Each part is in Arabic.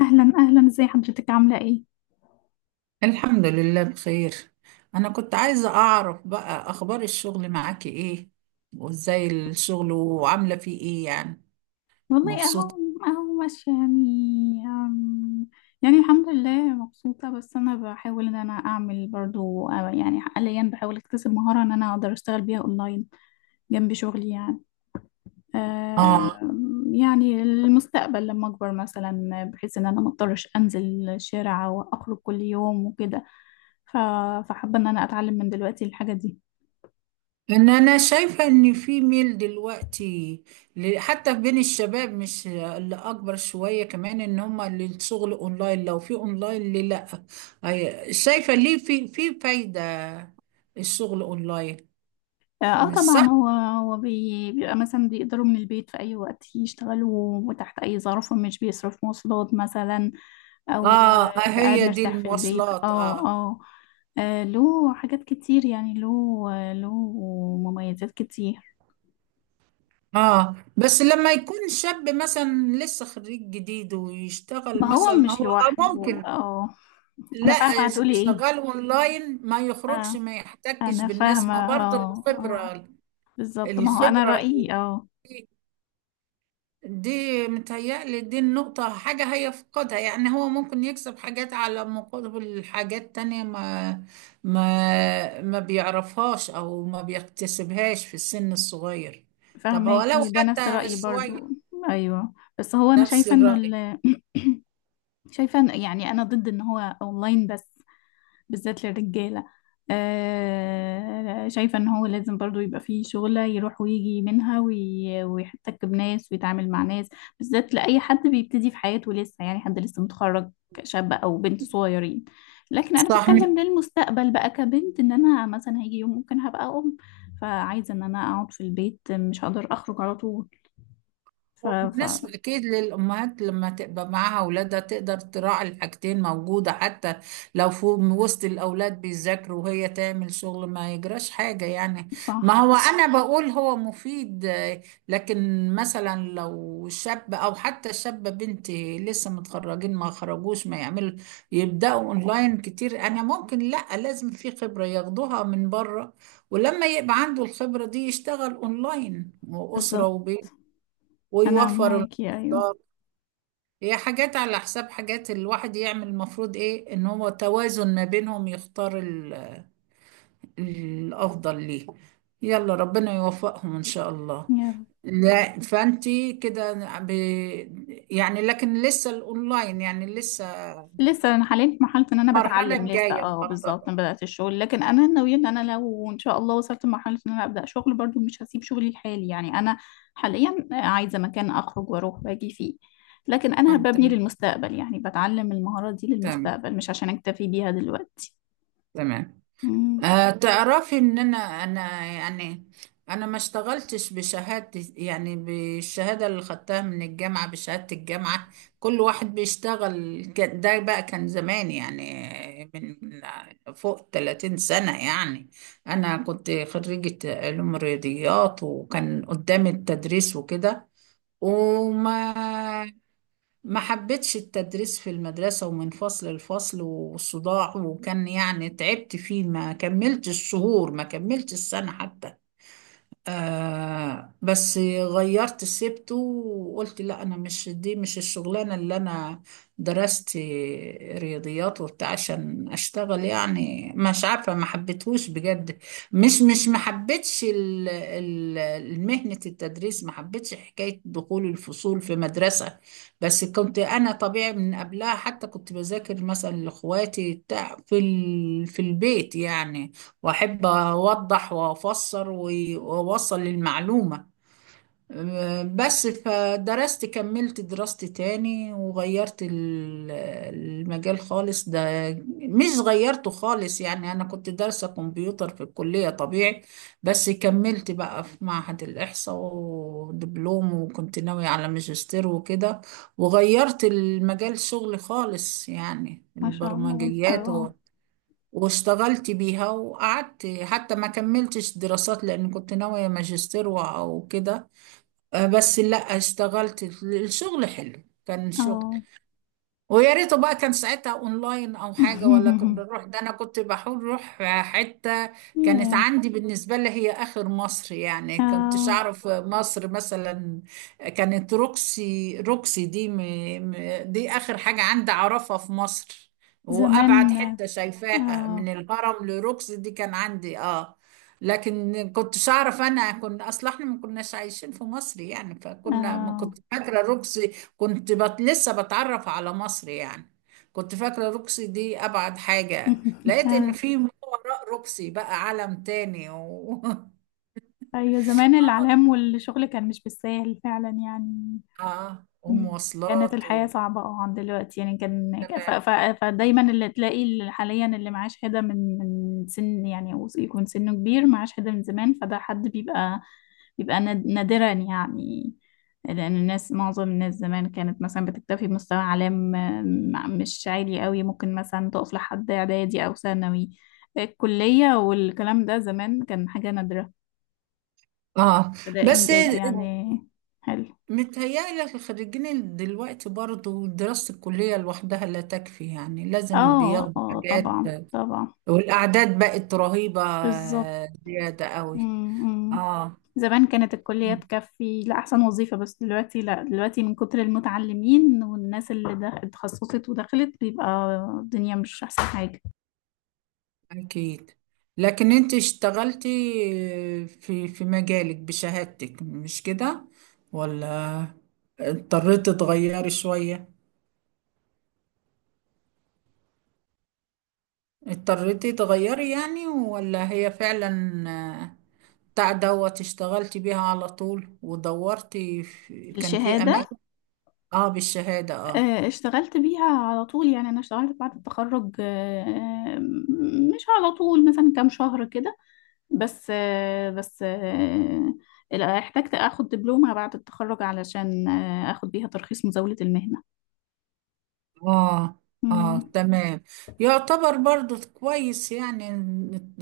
اهلا اهلا، ازي حضرتك؟ عامله ايه؟ الحمد لله بخير. أنا كنت عايزة أعرف بقى أخبار الشغل معاكي إيه، وإزاي الشغل وعاملة فيه إيه يعني. والله مبسوطة. اهو، اهو ماشيه يعني. يعني الحمد لله مبسوطه. بس انا بحاول ان انا اعمل برضو يعني حاليا بحاول اكتسب مهاره ان انا اقدر اشتغل بيها اونلاين جنب شغلي يعني. آه. يعني المستقبل لما اكبر مثلا، بحيث ان انا ما اضطرش انزل الشارع واخرج كل يوم وكده. ف- فحابه ان انا اتعلم من دلوقتي الحاجه دي. إن أنا شايفة إن في ميل دلوقتي حتى بين الشباب، مش اللي أكبر شوية كمان، إن هما للشغل أونلاين، لو في أونلاين ليه لأ. شايفة ليه في فايدة الشغل أونلاين، اه مش طبعا، صح؟ هو بيبقى مثلا بيقدروا من البيت في اي وقت يشتغلوا وتحت اي ظرف، ومش بيصرف مواصلات مثلا. او آه آه، بيبقى قاعد هي دي مرتاح في البيت، المواصلات، اه آه. اه. له حاجات كتير يعني، له له مميزات كتير. اه، بس لما يكون شاب مثلا لسه خريج جديد ما ويشتغل هو مثلا مش هو لوحده ممكن. اه. لا. انا فاهمة هتقولي ايه. شغال اونلاين، ما يخرجش، اه ما يحتكش انا فاهمة، بالناس، ما برضه اه اه. الخبرة. بالظبط، ما هو انا الخبرة دي, رأيي اه. دي متهيألي دي النقطة، حاجة هيفقدها، يعني هو ممكن يكسب حاجات على مقابل حاجات تانية ما بيعرفهاش او ما بيكتسبهاش في السن الصغير. طب هو لو فاهماكي، ده نفس حتى رأيي برضو. شوية. ايوه، بس هو انا نفس شايفة انه الرأي. ال... شايفة يعني أنا ضد إن هو أونلاين بس، بالذات للرجالة. آه شايفة إن هو لازم برضو يبقى فيه شغلة يروح ويجي منها، ويحتك بناس ويتعامل مع ناس، بالذات لأي حد بيبتدي في حياته لسه يعني، حد لسه متخرج، شاب أو بنت صغيرين. لكن أنا صح. مش بتكلم للمستقبل بقى كبنت، إن أنا مثلا هيجي يوم ممكن هبقى أم، فعايزة إن أنا أقعد في البيت مش هقدر أخرج على طول. ف... ف... مناسب اكيد للامهات، لما تبقى معاها اولادها تقدر تراعي الحاجتين، موجوده حتى لو فوق وسط الاولاد بيذاكروا وهي تعمل شغل ما يجراش حاجه يعني. ما صح، هو انا بقول هو مفيد، لكن مثلا لو شاب او حتى شابه بنتي لسه متخرجين ما خرجوش ما يعملوا يبداوا اونلاين كتير، انا ممكن لا، لازم في خبره ياخدوها من بره. ولما يبقى عنده الخبرة دي يشتغل اونلاين وأسرة بالظبط. وبيت، أنا ويوفر معاكي، أيوه. المصدر. هي حاجات على حساب حاجات، الواحد يعمل المفروض ايه ان هو توازن ما بينهم، يختار الافضل ليه. يلا، ربنا يوفقهم ان شاء الله. يلا. لا، فانتي كده ب... يعني، لكن لسه الاونلاين يعني لسه. لسه انا حاليا في مرحله ان انا المرحلة بتعلم لسه، الجاية اه بالظبط، ما مخططة. بدات الشغل. لكن انا ناويه ان انا لو ان شاء الله وصلت لمرحله ان انا ابدا شغل برضو، مش هسيب شغلي الحالي يعني. انا حاليا عايزه مكان اخرج واروح واجي فيه، لكن اه، انا ببني تمام. للمستقبل يعني، بتعلم المهارات دي تمام. للمستقبل مش عشان اكتفي بيها دلوقتي. تمام. امم. تعرفي ان انا يعني انا ما اشتغلتش بشهادة، يعني بالشهادة اللي خدتها من الجامعة، بشهادة الجامعة. كل واحد بيشتغل ده بقى كان زمان، يعني من فوق 30 سنة يعني. انا كنت خريجة علوم رياضيات، وكان قدامي التدريس وكده. وما ما حبيتش التدريس في المدرسة، ومن فصل لفصل والصداع، وكان يعني تعبت فيه، ما كملتش الشهور، ما كملتش السنة حتى. بس غيرت سبته، وقلت لا، انا مش دي، مش الشغلانه اللي انا درست رياضيات وبتاع عشان اشتغل، يعني مش عارفه ما حبيتهوش بجد. مش ما حبيتش مهنه التدريس، ما حبيتش حكايه دخول الفصول في مدرسه. بس كنت انا طبيعي من قبلها حتى كنت بذاكر مثلا لاخواتي بتاع في البيت يعني، واحب اوضح وافسر واوصل للمعلومة. بس فدرست كملت دراستي تاني، وغيرت المجال خالص ده. مش غيرته خالص، يعني انا كنت دارسة كمبيوتر في الكلية طبيعي، بس كملت بقى في معهد الإحصاء ودبلوم، وكنت ناوية على ماجستير وكده، وغيرت المجال شغلي خالص، يعني ما شاء الله، البرمجيات، اه واشتغلت بيها. وقعدت حتى ما كملتش دراسات، لأن كنت ناوية ماجستير أو كده. بس لا، اشتغلت الشغل حلو، كان شغل. اه. ويا ريته بقى كان ساعتها اونلاين او حاجه، ولا كنا نروح. ده انا كنت بحاول اروح حته كانت ياه. عندي بالنسبه لي هي اخر مصر، يعني كنتش اه اعرف مصر مثلا. كانت روكسي، روكسي دي م... دي اخر حاجه عندي اعرفها في مصر. زمان، وابعد حته شايفاها من اه الهرم لروكسي، دي كان عندي اه. لكن كنتش اعرف، انا كنا اصلا احنا ما كناش عايشين في مصر يعني، فكنا ما اه. كنت فاكره روكسي. كنت لسه بتعرف على مصر يعني. كنت فاكرة روكسي دي أبعد حاجة، لقيت إن اه في ما وراء روكسي بقى عالم تاني أيوة، زمان الإعلام والشغل كان مش بالساهل فعلا يعني. آه، م. كانت ومواصلات الحياة صعبة اه عن دلوقتي يعني، كان فدايما اللي تلاقي، اللي حاليا اللي معاه شهادة من سن يعني، أو يكون سنه كبير معاه شهادة من زمان، فده حد بيبقى بيبقى نادرا يعني. لأن الناس، معظم الناس زمان كانت مثلا بتكتفي بمستوى إعلام مش عالي قوي. ممكن مثلا تقف لحد إعدادي أو ثانوي. الكلية والكلام ده زمان كان حاجة نادرة، آه ده بس إنجاز يعني. حلو. متهيألي الخريجين دلوقتي برضو دراسة الكلية لوحدها لا تكفي، يعني لازم اه بياخدوا اه حاجات، طبعا طبعا. والأعداد بقت رهيبة، بالظبط. زيادة قوي. أمم. آه، زمان كانت الكلية تكفي لأحسن وظيفة، بس دلوقتي لا. دلوقتي من كتر المتعلمين والناس اللي اتخصصت ودخلت، بيبقى الدنيا مش أحسن حاجة. أكيد. لكن أنت اشتغلتي، في مجالك بشهادتك، مش كده؟ ولا اضطريتي تغيري شوية، اضطريتي تغيري يعني، ولا هي فعلا آه، بتاع دوت اشتغلتي بيها على طول، ودورتي في كان في الشهادة، أماكن. اه، بالشهادة. اه. اشتغلت بيها على طول يعني. أنا اشتغلت بعد التخرج مش على طول، مثلا كام شهر كده بس. لا، احتجت اخد دبلومة بعد التخرج علشان اخد بيها ترخيص مزاولة المهنة. اه، اه، مم. تمام. يعتبر برضو كويس يعني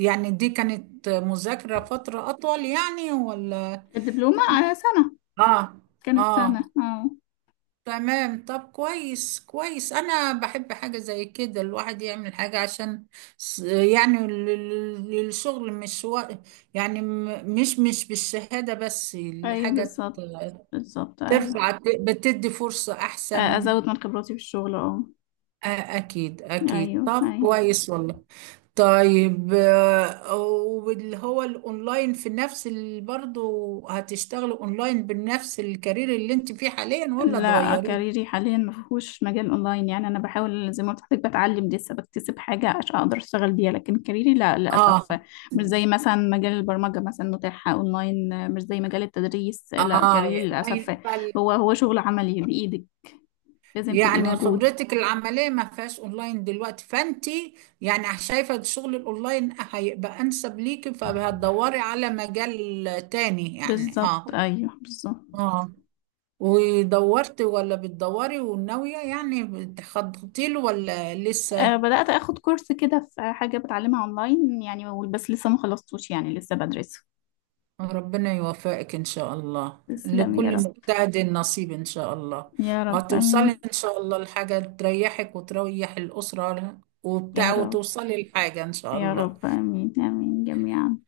يعني دي كانت مذاكرة فترة أطول يعني، ولا. الدبلومة، آه، سنة. اه، كانت سنة اه، اه. تمام. طب كويس كويس. أنا بحب حاجة زي كده، الواحد يعمل حاجة عشان يعني الشغل مش يعني مش بالشهادة بس، ايوه الحاجة بالظبط. بالظبط ايوه. ترفع، بتدي فرصة أحسن. ازود من خبراتي في الشغل اه. آه، أكيد أكيد. ايوه طب ايوه. كويس والله. طيب، واللي هو الاونلاين في نفس برضه، هتشتغلي اونلاين بنفس الكارير اللي انت فيه حاليا، ولا لا، تغيريه؟ كاريري حاليا ما فيهوش مجال اونلاين يعني. انا بحاول زي ما قلت لحضرتك، بتعلم لسه، بكتسب حاجه عشان اقدر اشتغل بيها. لكن كاريري لا اه، للاسف، مش زي مثلا مجال البرمجه مثلا متاح اونلاين، مش زي مجال التدريس. لا اه، كاريري ما للاسف، ينفع- هو شغل عملي بايدك، لازم تبقي يعني موجود. خبرتك العمليه ما فيهاش اونلاين دلوقتي، فانت يعني شايفه الشغل الاونلاين هيبقى انسب ليكي، فهتدوري على مجال تاني يعني. اه. بالظبط ايوه بالظبط. اه، ودورتي ولا بتدوري وناويه يعني، بتخططي له ولا أه لسه؟ بدات اخد كورس كده في حاجه بتعلمها اونلاين يعني، بس لسه ما خلصتوش يعني، لسه بدرسه. ربنا يوفقك إن شاء الله، تسلم يا لكل رب. مجتهد نصيب إن شاء الله. يا رب وهتوصلي امين. إن شاء الله لحاجة تريحك وتريح الأسرة يا وبتاع، رب. وتوصلي لحاجة إن شاء يا الله. رب آمين، آمين جميعا.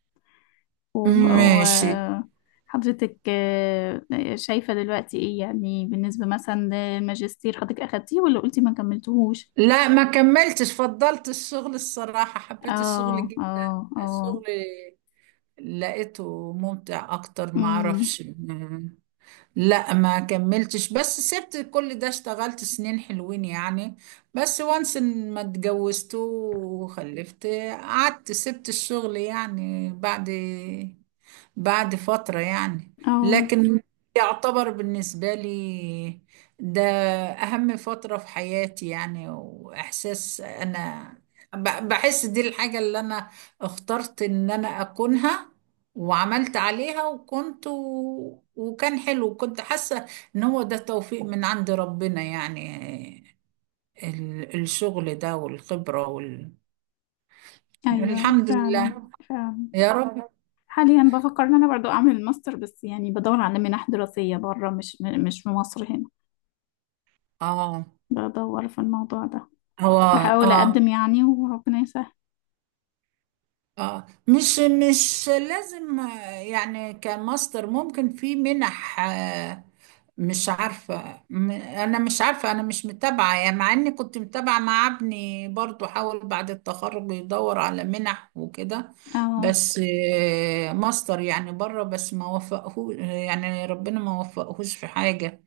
ماشي. وحضرتك شايفة دلوقتي ايه يعني بالنسبة مثلا للماجستير؟ حضرتك اخدتيه ولا قلتي ما كملتهوش؟ لا، ما كملتش، فضلت الشغل. الصراحة حبيت الشغل اه جدا، اه اه. الشغل لقيته ممتع أكتر ما امم. أعرفش. لا ما كملتش، بس سبت كل ده. اشتغلت سنين حلوين يعني، بس وانس إن ما اتجوزت وخلفت، قعدت سبت الشغل يعني بعد فترة يعني. اه لكن يعتبر بالنسبة لي ده أهم فترة في حياتي، يعني وإحساس أنا بحس دي الحاجة اللي أنا اخترت إن أنا أكونها، وعملت عليها، وكنت وكان حلو، وكنت حاسة إن هو ده توفيق من عند ربنا يعني، الشغل ده، والخبرة ايوه الحمد فعلا. لله. فعلا. يا رب. حاليا بفكر ان انا برضو اعمل ماستر، بس يعني بدور على منح دراسية بره، مش مش في مصر هنا. آه. بدور في الموضوع ده، هو. بحاول آه. اقدم يعني وربنا يسهل. اه، مش لازم، يعني كماستر ممكن في منح. مش عارفة أنا مش عارفة أنا مش متابعة، يعني مع إني كنت متابعة مع ابني برضو، حاول بعد التخرج يدور على منح وكده، اه. بس، ماستر يعني بره بس، ما وفقهوش يعني، ربنا ما وفقهوش في حاجة.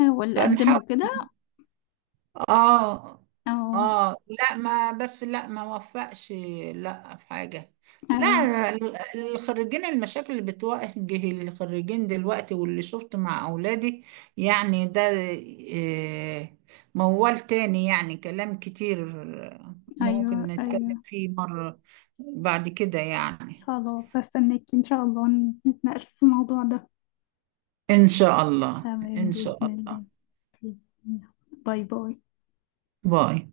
احاول اقدم وكده. اه. اه. اه، لا ما، بس لا ما وفقش، لا في حاجة. لا، ايوه الخريجين، المشاكل اللي بتواجه الخريجين دلوقتي واللي شفت مع أولادي يعني، ده آه، موال تاني، يعني كلام كتير ايوه ممكن ايوه. نتكلم فيه مرة بعد كده يعني. خلاص هستناك ان شاء الله، نتناقش في الموضوع ده. إن شاء الله تمام إن شاء بإذن الله. الله. باي باي. باي.